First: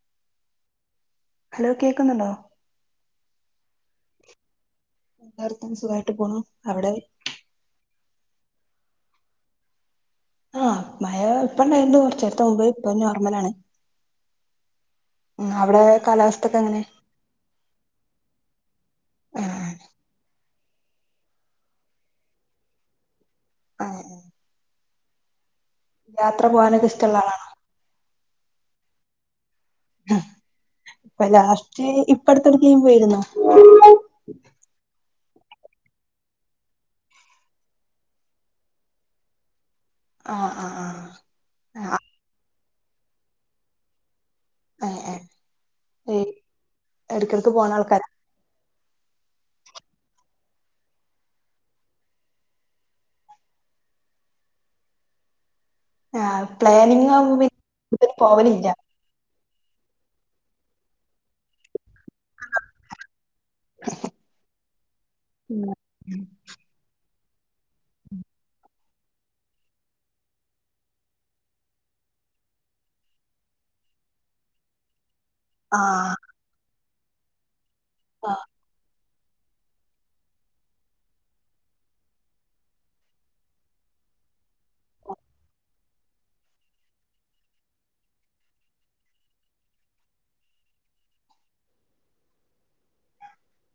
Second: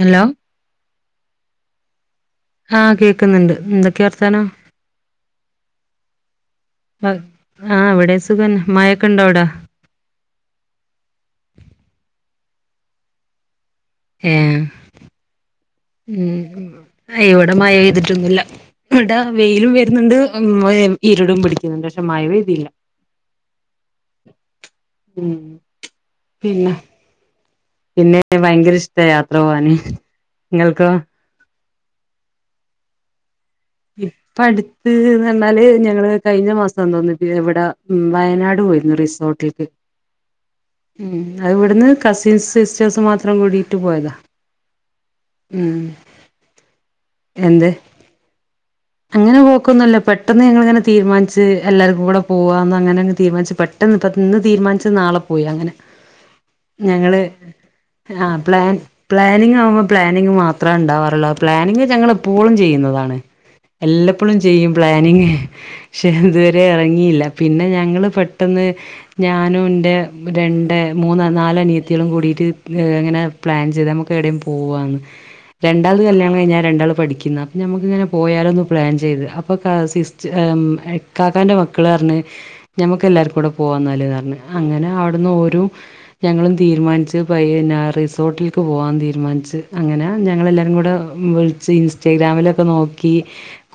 Hello hello കേൾക്കുന്നുണ്ടോ ആഹ് കേൾക്കുന്നുണ്ട് എന്തൊക്കെയ വർത്താനം വർത്താനം സുഖായിട്ട് പോണു അവിടെ ആഹ് ഇവിടേം സുഖന്നെ മയക്കൊണ്ടോ അവിടെ ആഹ് മയ ഇപ്പം ഉണ്ടായിരുന്നു കുറച്ച്‌ നേരത്ത മുമ്പ് ഇപ്പൊ നോർമലാണ് ഏഹ് ഉം അവിടെ കാലാവസ്ഥക്കെ ഉം എങ്ങനെ ഇവിടെ മഴ ചെയ്തിട്ടൊന്നുല്ല ഇവിടെ ആഹ് വെയിലും വരുന്നുണ്ട് ഇരുടും പിടിക്കുന്നുണ്ട് പക്ഷെ മഴ പെയ്തില്ല ആഹ ഉം യാത്ര പിന്നെ പോകാനൊക്കെ ഇഷ്ടള്ള ആളാണോ പിന്നെ ഭയങ്കര ഇഷ്ട യാത്ര പോവാന് ഇങ്ങൾക്കോ ഇപ്പം ലാസ്റ്റ് ഇപ്പടുത്തെട്ക്കേം പോയിരുന്നോ ഇപ്പൊ അടുത്ത് ന്ന് പറഞ്ഞാല് ഞങ്ങള് കഴിഞ്ഞ മാസാതോന്ന് ഇവിടെ ഉം വയനാട് പോയിരുന്നു റി റിസോട്ടില്ക്ക് ആഹ് ആഹ് ആഹ് ഉം അത് ഇവിടുന്ന് ആഹ് കസിൻസ് സിസ്റ്റേഴ്സ് മാത്രം കൂടിട്ട് പോയതാ ഏഹ് ഏഹ് ഉം ഏഹ് എടക്കിടക്ക് എന്തേ പോണ ആൾക്കാരാ അങ്ങനെ പോക്കൊന്നുംല്ല പെട്ടെന്ന് ഞങ്ങൾ ഇങ്ങനെ തീരുമാനിച്ച് എല്ലാർക്കും കൂടെ പോവാന്ന് അങ്ങനെ തീര്മാനിച്ച് പെട്ടന്ന് ഇപ്പോ ഇന്ന് തീരുമാനിച്ച് നാളെ പോയി അങ്ങനെ ആഹ് പ്ലാനിങ് ഞങ്ങള് ആവുമ്പോ പിന്നെ കൂടുതൽ ആഹ് പോവലില്ല പ്ലാൻ പ്ലാനിംഗ് ആവുമ്പോൾ പ്ലാനിങ് മാത്രേ ഉണ്ടാവാറുള്ളൂ പ്ലാനിങ് ഞങ്ങൾ എപ്പോഴും ചെയ്യുന്നതാണ് എല്ലപ്പോഴും ചെയ്യും പ്ലാനിങ് പക്ഷെ ഇതുവരെ ഇറങ്ങിയില്ല പിന്നെ ഞങ്ങള് പെട്ടെന്ന് ഞാനും ഇന്റെ രണ്ട് മൂന്ന് നാലാനിയത്തിയാളും കൂടിട്ട് ഇങ്ങനെ പ്ലാൻ ചെയ്ത് നമുക്ക് എവിടെം പോവാന്ന് [unintelligible] രണ്ടാൾത് കല്യാണം കഴിഞ്ഞാ രണ്ടാള് പഠിക്കുന്ന അപ്പൊ നമുക്ക്ങ്ങന പോ ആഹ് പ്ലാൻ ചെയ്ത് അപ്പൊ കാ സിസ്റ്റ് ഇക്കാക്കാന്റെ മക്കള് പറഞ്ഞ് ഞമ്മക്ക് എല്ലാർക്കും കൂടെ പോവാ ഇന്നല്ന്ന്റഞ്ഞ് അങ്ങനെ അവ്ട്ന്ന് ഓരും ഞങ്ങളും തീരുമാനിച്ച് പയെന്നെ റിസോർട്ടിലേക്ക് പോകാൻ തീരുമാനിച്ച് അങ്ങനെ ഞങ്ങളെല്ലാവരും കൂടെ വിളിച്ച് ഇൻസ്റ്റഗ്രാമിലൊക്കെ നോക്കി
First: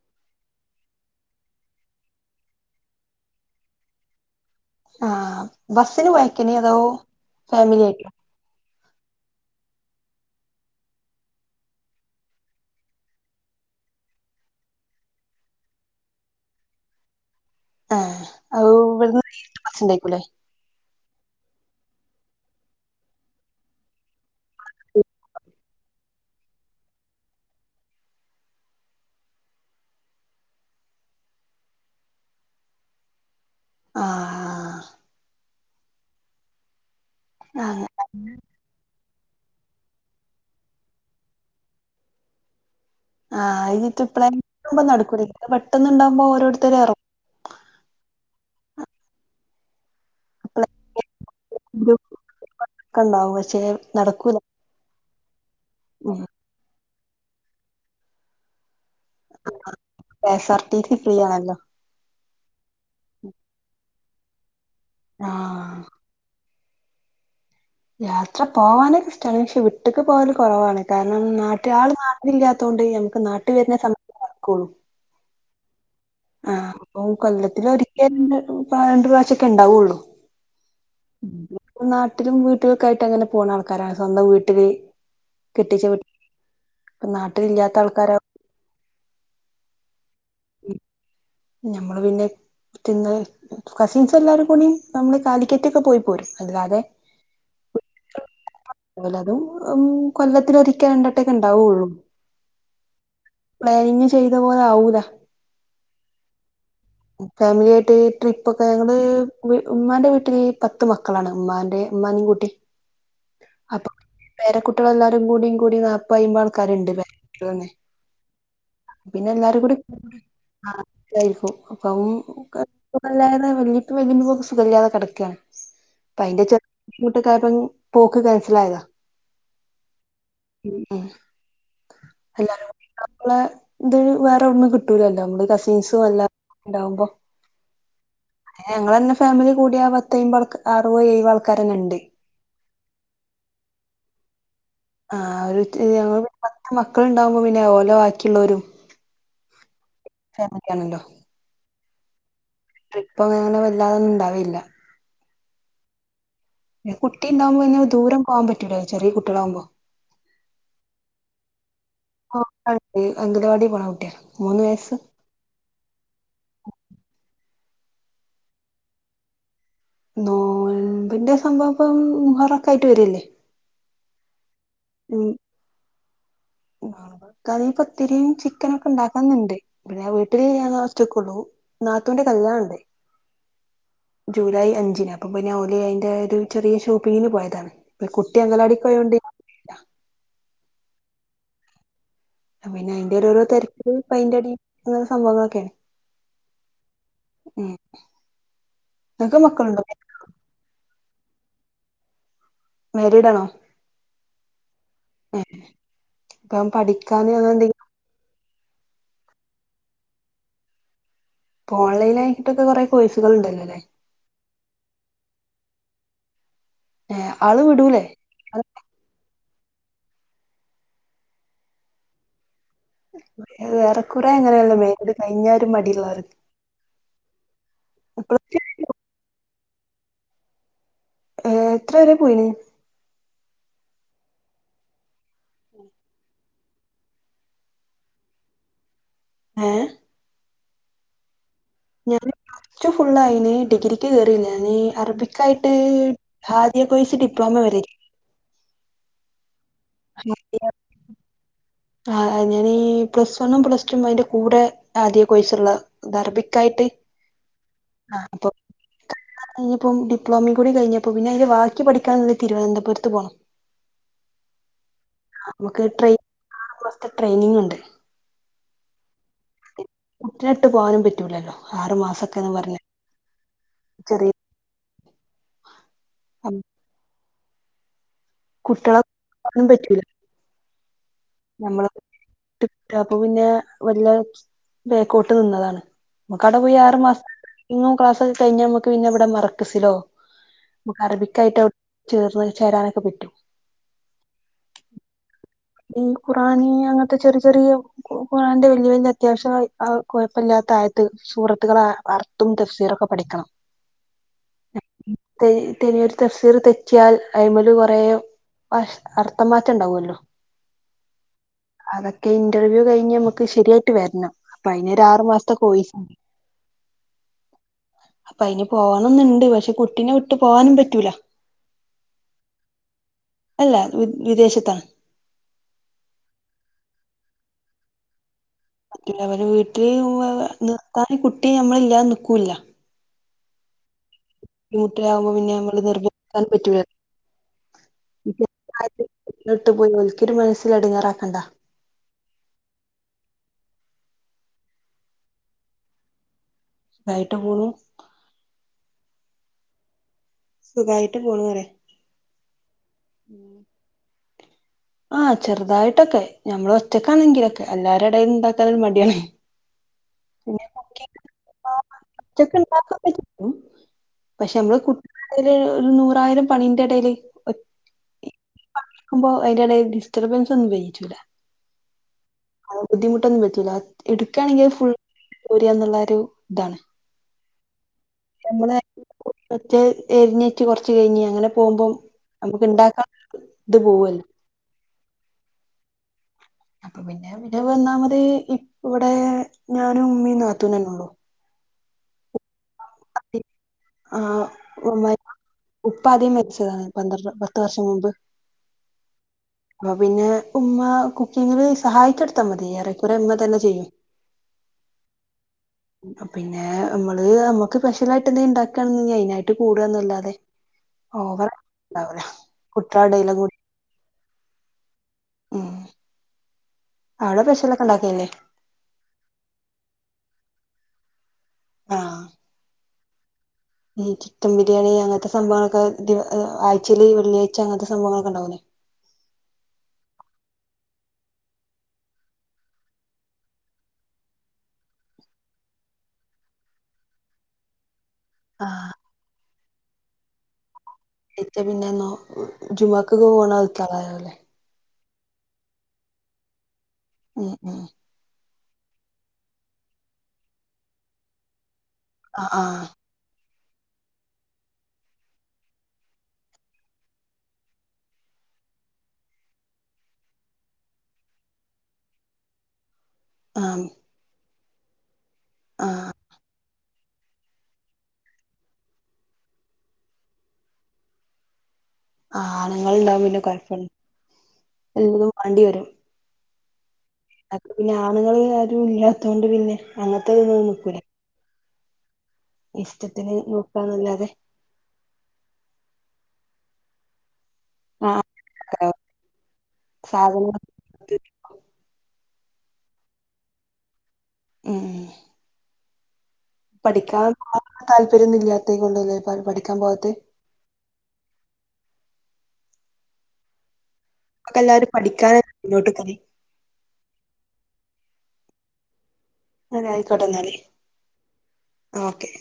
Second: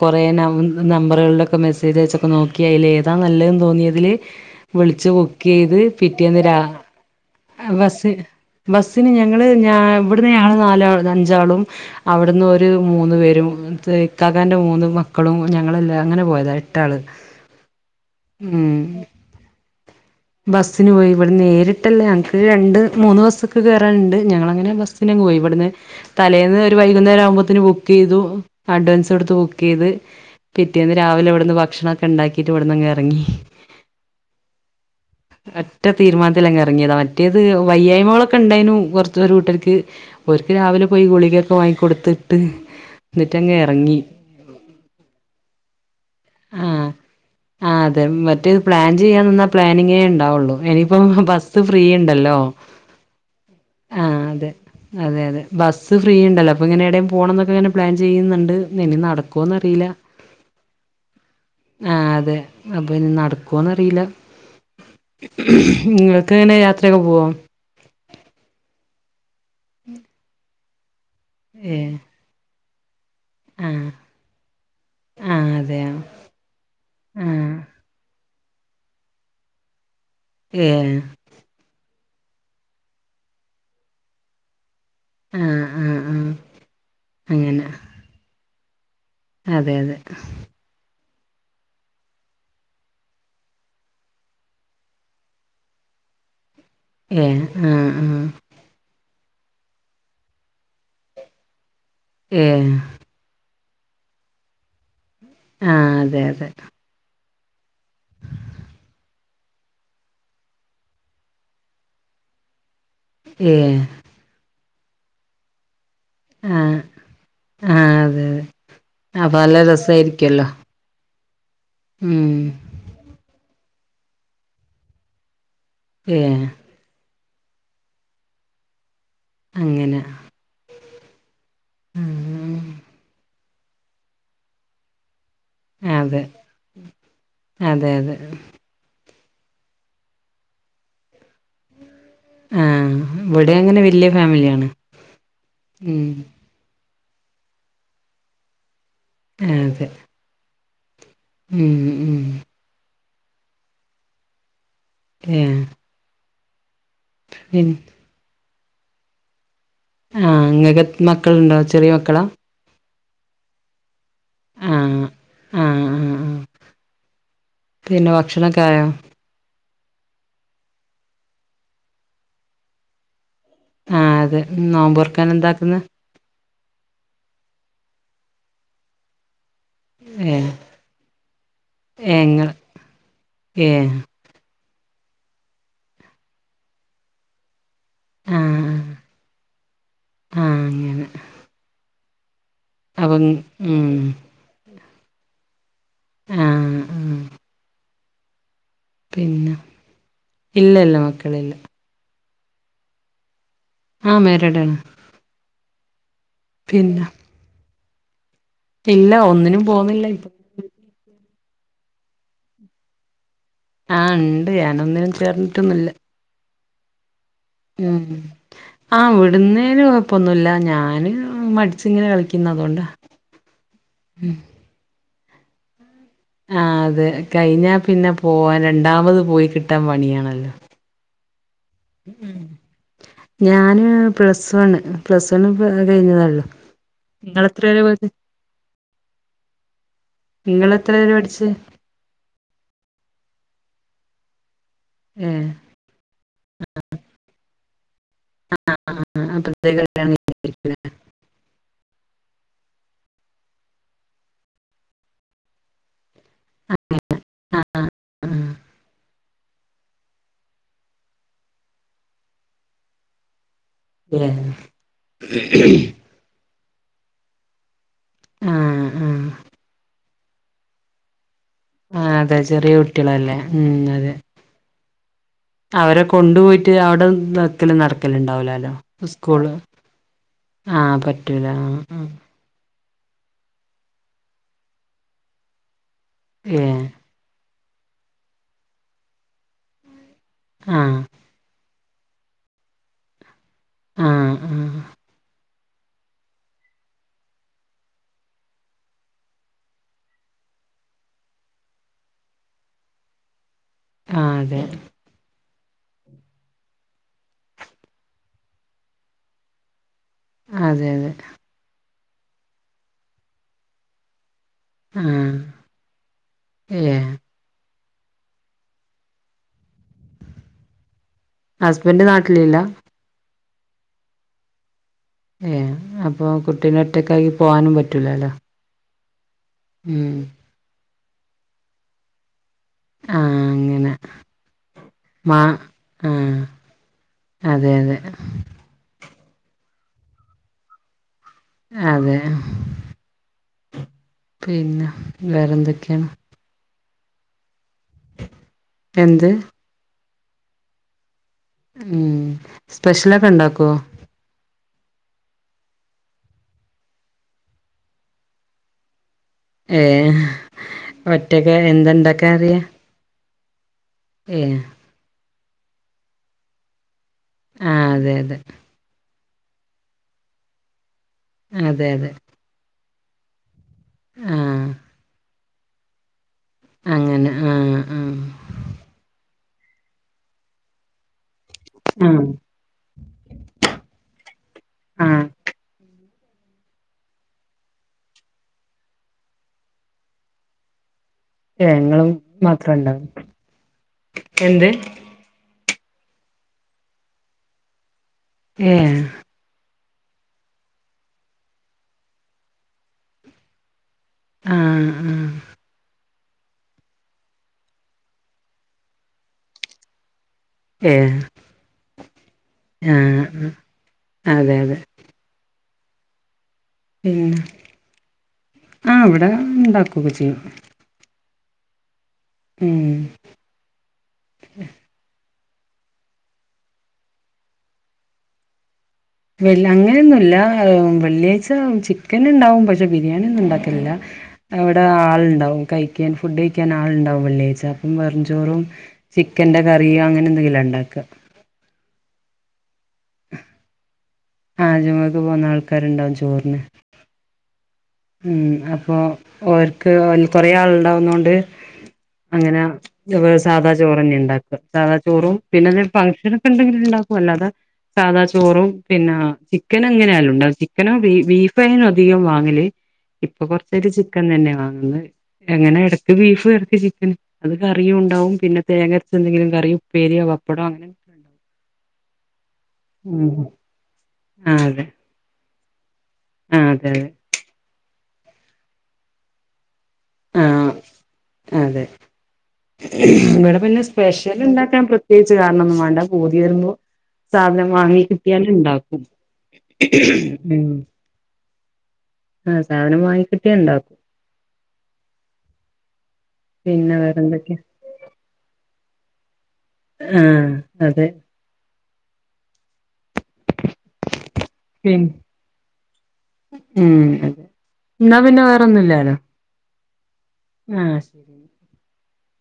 കൊറെ ന നമ്പറുകളിലൊക്കെ മെസ്സേജ് അയച്ചൊക്കെ നോക്കി അതില് ഏതാ നല്ലെന്ന് തോന്നിയതില് വിളിച്ച് ആഹ് ബുക്ക്‌ ചെയ്ത് ബസ്സിന് പിറ്റേന്ന് പോയക്കേനി രാ അതോ ഫാമിലി ആയിട്ടോ ബസ് ബസ്സിന് ഞങ്ങള് ഞ ഇവിടന്ന് ഞങ്ങള് നാല് ഞ്ചളും. അവിടുന്ന് ഓര് മൂന്ന് പേരും. ഇക്കാക്കാൻ്റെ മൂന്ന് മക്കളും ഞങ്ങളെല്ലാം അങ്ങനെ പോയതാ എട്ടാള് ആഹ് ഉം ഇവിടുന്ന് നേരിട്ട് ബസ്ണ്ടായിക്കുംല്ലേ? ബസ്സിന് പോയി ഇവിടെ നേരിട്ടല്ല ഞങ്ങൾക്ക് രണ്ട് മൂന്ന് ബാസൊക്കെ കേറാനുണ്ട് ഞങ്ങളങ്ങനെ ഞാൻ ബസിന് പോയി എവിടന്ന് തലേന്ന് വൈകുന്നേരം ആവുമ്പോത്തിനു ബുക്ക് ചെയ്തു അഡ്വാൻസ് കൊടുത്ത് ബുക്ക് ചെയ്ത് പിറ്റേന്ന് രാവിലെ ഇവിടുന്ന് ഭക്ഷണൊക്കെ ഉണ്ടാക്കിട്ട് ഇവിടന്നങ് എറങ്ങി. ആഹ് ആഹ്. ഒറ്റ തീരുമാനത്തില് അങ്ങേറങ്ങിയതാ മറ്റേത് ആഹ് വയ്യായ്മകളൊക്കെ ഉണ്ടായിനു കുറ ഒരു കൂട്ടർക്ക് ഓർക്ക് രാവിലെ പോയി ഗുളികൊക്കെ വാങ്ങികൊട്ത്ത്ട്ട് ആഹ് ന്നിട്ട് ഇപ്പളവുമ്പോ നടക്കൂ പെട്ടന്നുണ്ടാവുമ്പോ ഓരോരുത്തരും ആഹ് എറ ആഹ് അതെ മറ്റേത് പ്ലാൻ ചെയ്യാൻന്നാ പ്ലാനിങ്ങേ ണ്ടാവൊള്ളൂ ഇനിയിപ്പ ബസ് ഫ്രീ ഗ്രൂപ്പൊക്കെ ഇണ്ടല്ലോ ഉണ്ടാവും പക്ഷെ ആഹ് നടക്കൂല അതെ. അതെ അതെ ബസ് ഫ്രീ ഉം ഇണ്ടല്ലോ അപ്പൊ ഇങ്ങനെ എടേം പോണം എന്നൊക്കെ ഇങ്ങെനെ പ്ലാൻ ചെയ്യ്ന്ന്ണ്ട് ഇനി നട നടക്കൊന്നറിയില്ല K S R T C free ആണല്ലോ ആഹ് അതെ അപ്പൊ ഇനി നടക്കൊന്നറിയില്ല. ആഹ് നിങ്ങൾക്ക്‌ങ്ങനെ യാത്രയൊക്കെ പോവോ യാത്ര പോകാനൊക്കെ ഇഷ്ടാണ് പക്ഷെ വിട്ടക്ക് പോവൽ കുറവാണ് കാരണം നാട്ടള് ഏഹ് മാറു ഇല്ലാത്തുകൊണ്ട് നമുക്ക് നാട്ട് വരുന്ന ആഹ് സമയത്തേ നടക്കൊള്ളു. ആഹ് അതെയെ. ആഹ് അപ്പം കൊല്ലത്തിൽ ഒരിക്കൽ രണ്ട് പ്രാവശ്യൊക്കെ ഇണ്ടാവുള്ളൂ. ഏ നാട്ടിലും വീട്ടിലുംക്കായിട്ട് അങ്ങനെ പോണ ആൾക്കാരാണ് സ്വന്തം വീട്ടില്. ആഹ് ആഹ് ദേഷ്യപിടി ആഹ് അങ്ങനെ നാട്ടിലില്ലാത്തൾക്കാരാ അതെ അതെ. ഞമ്മള് പിന്നെ. തിന്ന് കസിൻസ് എല്ലാരും കൂടി നമ്മള് കാലിക്കറ്റ്ക്കെ പോയി പോരും അല്ലാതെ ഏ ആഹ് ആഹ്. ഓലെത്തും കൊല്ലത്തിലൊരിക്കെ രണ്ട് വട്ടൊക്കെണ്ടാവൊള്ളും. ഏ. പ്ലാനിങ്ങ് ചെയ്ത പോലെ ആവൂല. ആഹ് അതെ അതെ. ഫാമിലി ആയിട്ട് ട്രിപ്പ്ക്കെ ഞങ്ങള് ഉമ്മാന്റെ വീട്ടിൽ പത്ത് മക്കളാണ് ഉമ്മാന്റെ ഇമ്മാനിം കൂട്ടി. ഏ. അപ്പൊ പേരക്കുട്ടികളെല്ലാരും കൂടി കൂടി നാ പ്പയ്പ്പള് ആഹ് ആൾക്കാര്ണ്ട് പേ ആഹ് അതെ അതെ പിന്നെ അപ്പൊ നല്ല എല്ലാരും കൂടി രസായിരിക്കുവല്ലോ ആഹ് ലൈഫും ഒക്കെവും ഉം ഒക്കെ. സുഖല്ലാതെ വല്ല്യപ്പാ വല്ല്യമ്മി ഇപ്പൊ സുഖല്ലാതെ കിടക്കാണ് അപ്പ അയിന്റെ ഏഹ് ചെറിയ ബുദ്ധിമുട്ട് കാർണം ഇനി പോക്ക് കൻസൽ ആയതാ. അങ്ങന [unintelligible] ഇത് ഉം വേറെ എവ്ടുന്നും കിട്ടൂലല്ലോ നമ്മള് കസിൻസും അതെ എല്ല ഉണ്ടാവുമ്പോ. അതെ അതെ ഞങ്ങളെന്നെ ഫാമിലി കൂടിയ പത്തയിമ്പ ആൾ അറ് വ എഴുവ ആൾക്കാര നെ ഇണ്ട്.. ഹാ ഇവിടെ അങ്ങനെ വലിയ ഫാമിലിണ്. ആഹ് ഒരു ഞങ്ങ ൾ പത്ത് മക്കള്ണ്ടാവുമ്പോ പിന്നെ ഓല ബാക്കിയുള്ളോരും. ഹെ തെ. [unintelligible] ഉം ഉം ഉം ട്രിപ്പന്നും ങ്ങനെ വല്ലാതൊന്നും ഉണ്ടാവേലില്ല. ഏഹ് കുട്ടിണ്ടാവുമ്പോ പിന്നെ ദൂരം പോവാൻ പറ്റൂല്ല ചെറിയ കുട്ടികളാവുമ്പോ? ആഹ് ങ്ങക്കത് മക്കളുണ്ടോ ചെറിയ മക്കളാ? അങ്കണവാടി പോണ കുട്ടിയ മൂന്ന് വയസ്സ്. ഉം ആഹ് ആഹ് പിന്നെ ഭക്ഷണക്കായോ? നോമ്പിന്റെ സംഭവം ഇപ്പം മുഹറൊക്കായിട്ട് വരല്ലേ? ആഹ് അതെ നോമ്പറക്കാന് എന്താക്കുന്നെ നോൽബർക്കാൻ പത്തിരിം ചിക്കനൊക്കെ ഉണ്ടാക്കണന്ന്ണ്ട്. പിന്നെ വീട്ടിൽ ഏഹ് ഞാനൊറ്റെക്കുള്ളൂ ഏഹ് നാത്തൂന്റെ ഇങ്ങള് കല്യാണണ്ട്. ഏഹ് ജൂലൈ അഞ്ചിന് അപ്പ പിന്നെ ഓല് അതിൻ്റെ ഒരു ചെറിയ ഷോപ്പിങ്ങിന് പോയതാണ്. കുട്ടി ആഹ് അങ്കലവാടിക്ക് പോയോണ്ട്. ആഹ് അങ്ങെനെ. പിന്നെ അയ്ന്റെരോ രോ ഉം തെരക്കില് പെയിന്റാടിം അയ്‌ന്റൊരോ സംഭവങ്ങളൊക്കെണ്. ആഹ് ആഹ് ഏഹ് പിന്നെ ഇല്ലല്ല മക്കളില്ല. മാരീഡ് ആണോ? ആഹ് മാരിടാണ്. ഏഹ് ഇപ്പം പഠിക്കാൻ ഏതാ ഡി ഇല്ല ഒന്നിനും പോവുന്നില്ല ഇപ്പൊ ഇപ്പ ഓലൈൻ ആയിട്ടൊക്കെ കുറെ കോഴ്സുകൾ ഉണ്ടല്ലോല്ലേ? ആഹ് ണ്ട് ഞാനൊന്നിനും ചേർന്നിട്ടൊന്നില്ല. ഏഹ് ആള് ഉം വിടൂലേ ആഹ് വിടുന്നേന് കൊഴപ്പൊന്നുല്ല ഞാൻ മടിച്ചി ഇങ്ങനെ കളിക്കുന്നതൊണ്ടാ. എറെക്കുറേ അങ്ങനെയാണലോ മാരീഡ് കഴിഞ്ഞ ഒരു മടിയുളോൽ. ആ അതെ കഴിഞ്ഞാ പിന്നെ പോവാൻ അപ്പളേക്ക് രണ്ടാമത് പോയി കിട്ടാൻ പണിയാണല്ലോ? ഏഹ് എത്ര വരെ ഉം പോയിണ്? ഞാന് പ്ലസ് വണ് പ്ലസ് വണ് കഴിഞ്ഞ തൊള്ളു. ഇങ്ങളെത്ര വരെ പോയത്? ഏഹ് ഇങ്ങൾ എത്ര വരെ പഠിച്ച്? ഞാന് പ്ലസ് ടു ഫുള്ളായിന് ഡിഗ്രിക്ക് കേറില ഞാന് ഏഹ് അറബിക്കായിട്ട്. ഹാതിയ കോഴ്സ് ഡിപ്ലോമ വരെ. [unintelligible] ആഹ് ഞാനീ പ്ലസ് വണ്ണും പ്ലസ് ടും അതിന്റെ കൂടെ ഹാദിയാ കോയിസുള്ള. അറബിക്കായിട്ട് ആഹ് കഴിഞ്ഞോ അപ്പൊ. ഇപ്പം ഡിപ്പോമ കൂടി കഴിഞ്ഞപ്പോൾ പിന്നെ അതിന്റെ ബാക്കി പഠിക്കാന് തിരുവനന്തപുരത്ത് പോകണം. നമുക്ക് ഏഹ് ട്രെയിൻ ആറ് മാസത്തെ ട്രെയിനിങ് ണ്ട്.. ആഹ് ആഹ്. കുട്ടിനെട്ട് പോവാനും. പെറ്റൂലല്ലോ.. ആഹ് അതെ ചെറിയെ കുട്ടിളല്ലേ ഉം അതെ.. ചെറിയ അവരെ കൊണ്ടുപോയിട്ട് അവിടെ ന്താ ക്കല്. നടക്കല ഇണ്ടാവുലാലോ. കുട്ടികളെ സ്കൂള്.. നും പറ്റൂല ആഹ് പറ്റൂല ആഹ് ടിപ്പ്. അപ്പൊ പിന്നെ വല്ല വേക്കോട്ട് നിന്നതാണ്.. നമുക്ക് അവിടെ ആഹ് പോയി ഏഹ് ആറ് മാസ ക്ലാസ്സൊക്കെ കഴിഞ്ഞ നമ്മക്ക് പിന്നെ ഇവിടെ മർക്കസിലോ.. അആഹ് അറബിക്കായിറ്റഅ് ചേർന്ന് ചേരാനൊക്കെ പറ്റും ആഹ് ആഹ് ഈ ഖുറാനി അങ്ങൻത്തെ ചെറി ചെറിയോ കു കുറാന്റെ വല്യ വല്യ അത്യാവശ്യാഅ് അഅ് കൊഴപ്പല്ല്യാത്ത ആയത്ത് സൂറത്ത്കളെ അർത്തും ദഫ്സീറൊക്കെ പഠിക്കണം ആഹ് അതെ തൈ തെനിയൊരു തഫ്സീർ തെറ്റിയാൽ അയ്മന്ന് കൊറേ വഷ് അർത്ഥം മാറ്റംണ്ടാവൊല്ലോ അതെ അതെ അതൊക്കെ ഇന്റർവ്യൂ കയ്ഞ്ഞ് നമ്ക്ക് ശരിയായിട്ട് വര്നം അപ്പ അയ്നെര് ആറു ആഹ് മാസ്ത്തെ കോയിസാ ഏഹ് പ്പയ്ന് പോവണംന്ന്ണ്ട് പഷെ കുട്ടിനെ വിട്ട് പോവാനും പറ്റൂല ഹസ്ബൻ്റ് നാട്ടിലില്ല അല്ല വ് വിദേശത്താണ് ഏ അപ്പൊ കുട്ടീനെ ഒറ്റകാകി പോവാനും പറ്റൂലല്ലോ ഇല്ല അവര് വീട്ടില് ഉം ഉമ്മ നിർത്താന് കുട്ടി അമ്മളില്ലാതെ നിക്കൂല്യ ആഹ് അങ്ങനെ ബുദ്ധിമുട്ടിലാകുമ്പോ മ പിന്നെ നമ്മള് ആഹ് നിർബന്ധിക്കാൻ അതെ യതെ അത് ന്നിട്ട് പോയി ഒൽക്കരു മനസ്സ് എടങ്ങെറാക്കണ്ട അതെ പിന്നെ വേറെന്തൊക്കെണ് വായിട്ടു പോണു എന്ത് സുഖായിട്ട് പോണുഅറ്യാ ഉം സ്പെഷ്യലൊക്കെണ്ടാക്കോ ആഹ് ചെറുതായിട്ടൊക്കെ ഞമ്മൾ ഒറ്റ ക്കാണെങ്കിലൊക്കെ എല്ലാരെടേലും ണ്ടാക്കനൊരു മടിയാണെ ഏഹ് ഒറ്റക്കാ എന്തണ്ടാകറി പഷെമ്മള് കു ട്ടിടേൽ ഒര് നൂറായിരം പണിന്റെടേല് ആഹ് അതെ അതെ പയ്ന്റെടേല് ഡിസ്റ്റർബൻസൊന്നും വൈയ്യിചുല അതെ അതെ അവ് ബുദ്ധിമുട്ടൊന്നും പറ്റൂല ഇട്ക്കാണെങ്കി ആഹ് ഫുൾ ഓരിയന്നുള്ളരു താണ് അങ്ങനെ ആഹ് ആഹ് നമ്മളെ ഒ മറ്റേ എരിഞ്ഞേറ്റ് കൊറച്ച് കഴിഞ്ഞ് അങ്ങനെ പോവുമ്പം ആഹ് നമ് ഇണ്ടാക്കാ ഇത് പോവൊല്ലോ ആഹ് അപ്പൊ പിന്നെ പിന്നെവന്നാമത് ഇപ്പ്‌ വ്ടെ ഞാനും മ്മീന്നാത്തൂനന്നൊള്ളു ഏ ങ്ങളും മാത്രണ്ടാവല് എന്ത് ഉപ്പാദ്യം മര്ച്ചതാണ് പന്ത്രണ്ട് പത്ത് വർഷം മുമ്പ് ഏഹ് പ്പൊ പിന്നെ ഉമ്മ കുക്കിങ്ങില് സഹായിചൊട്ത്താ മതി ഏറെക്കുറെ മ്മതന്നെ ചെയ്യും ആഹ് ആഹ് പിന്നെ അമ്മള് അമ്ക്ക് സ്പെഷ്യലായിട്ട് എന്തേണ്ടാക്കാണഞ്ഞിഅയ്തിനായിട്ട് കൂടന്നല്ലാതെ ഏ ഓവർ ണ്ടാവൊല്ലേ കുട്യോളടേല് ആഹ് അതെ അതെ അവടെ പെഷ്ലക്കെണ്ടാക്കലില്ലേ ആഹ് ഇവടെ ഇണ്ടാകൊക്കെ ചെയ്യും ആഹ് ഉം ഈ ചിക്കൻ ബിരിയാണി അങ്ങൻ ത്തെ സംഭവളൊക്കെ ദി ആഴ്ചേല് ഒരു വെള്ളിയാഴ്ച അങ്ങൻത്തെ സംഭവങ്ങളൊക്കെ ണ്ടാവുലേ വെള്ളി അങ്ങനെന്നും ഇല്ലവെള്ളിയാഴ്ച ചിക്കൻ ഇണ്ടാവും പക്ഷെ ബിരിയാണി ഒന്നും ഉണ്ടാകൽല്ല അവിടെ ആളുണ്ടാവും കഴിക്കാൻ ഫുഡ് കഴിക്കാൻ ആളുണ്ടാവും വെള്ളിയാഴ്ച വെറഞ്ചോറും ആഹ് ചിക്കന്റെ കറിയും അങ്ങനെ എന്തെങ്കില ഇണ്ടാക്ക ത്തെ പിന്നെന്നോ ജുമാക്കൊക്കെ പോണ ആൾക്കാരാവു അല്ലേ ആഹ് ജുമക്ക് പോണ ആൾക്കാര് ഇണ്ടാവും ചോറിന് ഉം ഉം ഉം അപ്പൊ ഓര്ക്ക് കൊറേ ആൾ ഇണ്ടാവുന്നൊണ്ട് ആഹ് അങ്ങനെ ആഹ് സാധാ ചോറ്ന്നെ ഇണ്ടാക്കുക സാധാ ചോറും പിന്നെ ഫംഗ്ഷന ഒക്കെ ഇണ്ടെങ്കിൽ ഇണ്ടാക്കും അല്ലാതെ സാദാ ചോറും പിന്നെ ചിക്കനും ഇങ്ങനെയാലും ഇണ്ട ചിക്കനും ബീഫയും അധികം വാങ്ങല് ഇപ്പൊ ആഹ് കൊറച്ചായിട്ട് ചിക്കൻ തന്നെ വാങ്ങന്ന് എങ്ങനെ ആഹ് ഇടക്ക് ബീഫ് വരട്ടി ചിക്കന് അത് കറിയും ഉണ്ടാവും പിന്നെ തേങ്ങരച്ച എന്തെങ്കിലും കറിയും ഉപ്പേരിയോ പപ്പടോ അങ്ങനെ ആണ്ങ്ങൾ ഉണ്ടാകുബോ പിന്നെ കൊഴപ്പ ആഹ് എല്ലും വാണ്ടി വരും ആഹ് അതെ അതെ അനക്ക പിന്നെ ആണുങ്ങൾ ആരും ഇല്ലാത്തോണ്ട് പിന്നെ അങ്ങനത്തെ ഇതൊന്നും ആഹ് നിക്കൂല അതെ ഇഷ്ടത്തിന് ഇവിടെ പിന്നെ നോക്കാന്നല്ലാതെ സ്പെഷ്യൽ ഇണ്ടാക്കാൻ പ്രത്യേകിച്ച് കാരണം ഒന്നും വേണ്ട പൂതി വരുമ്പം സാധനം വാങ്ങിക്കിട്ടിയാല് ആഹ് ഇണ്ടാക്കും സാധനങ്ങൾ ഉം ആഹ് സാധനം വാങ്ങിക്കിട്ട്യാ ഇണ്ടാക്കും ഉം പിന്നെ പഠിക്കാൻ വേറെന്തൊക്കെയാ താല്പര്യോന്നു ഇില്ലാതൈയ് കൊണ്ടന്നെ പഠി ആഹ് അതെ നമക്കെല്ലാരും പിൻ പഠിക്കാന മുന്നോട്ട് കറി ഉം അതെ ഇന്നാ പിന്നെ വേറൊന്നും ഇല്ലാലോ അതെ ആയിക്കോട്ടെന്നാല് ആഹ് ശരി ഓക്കെ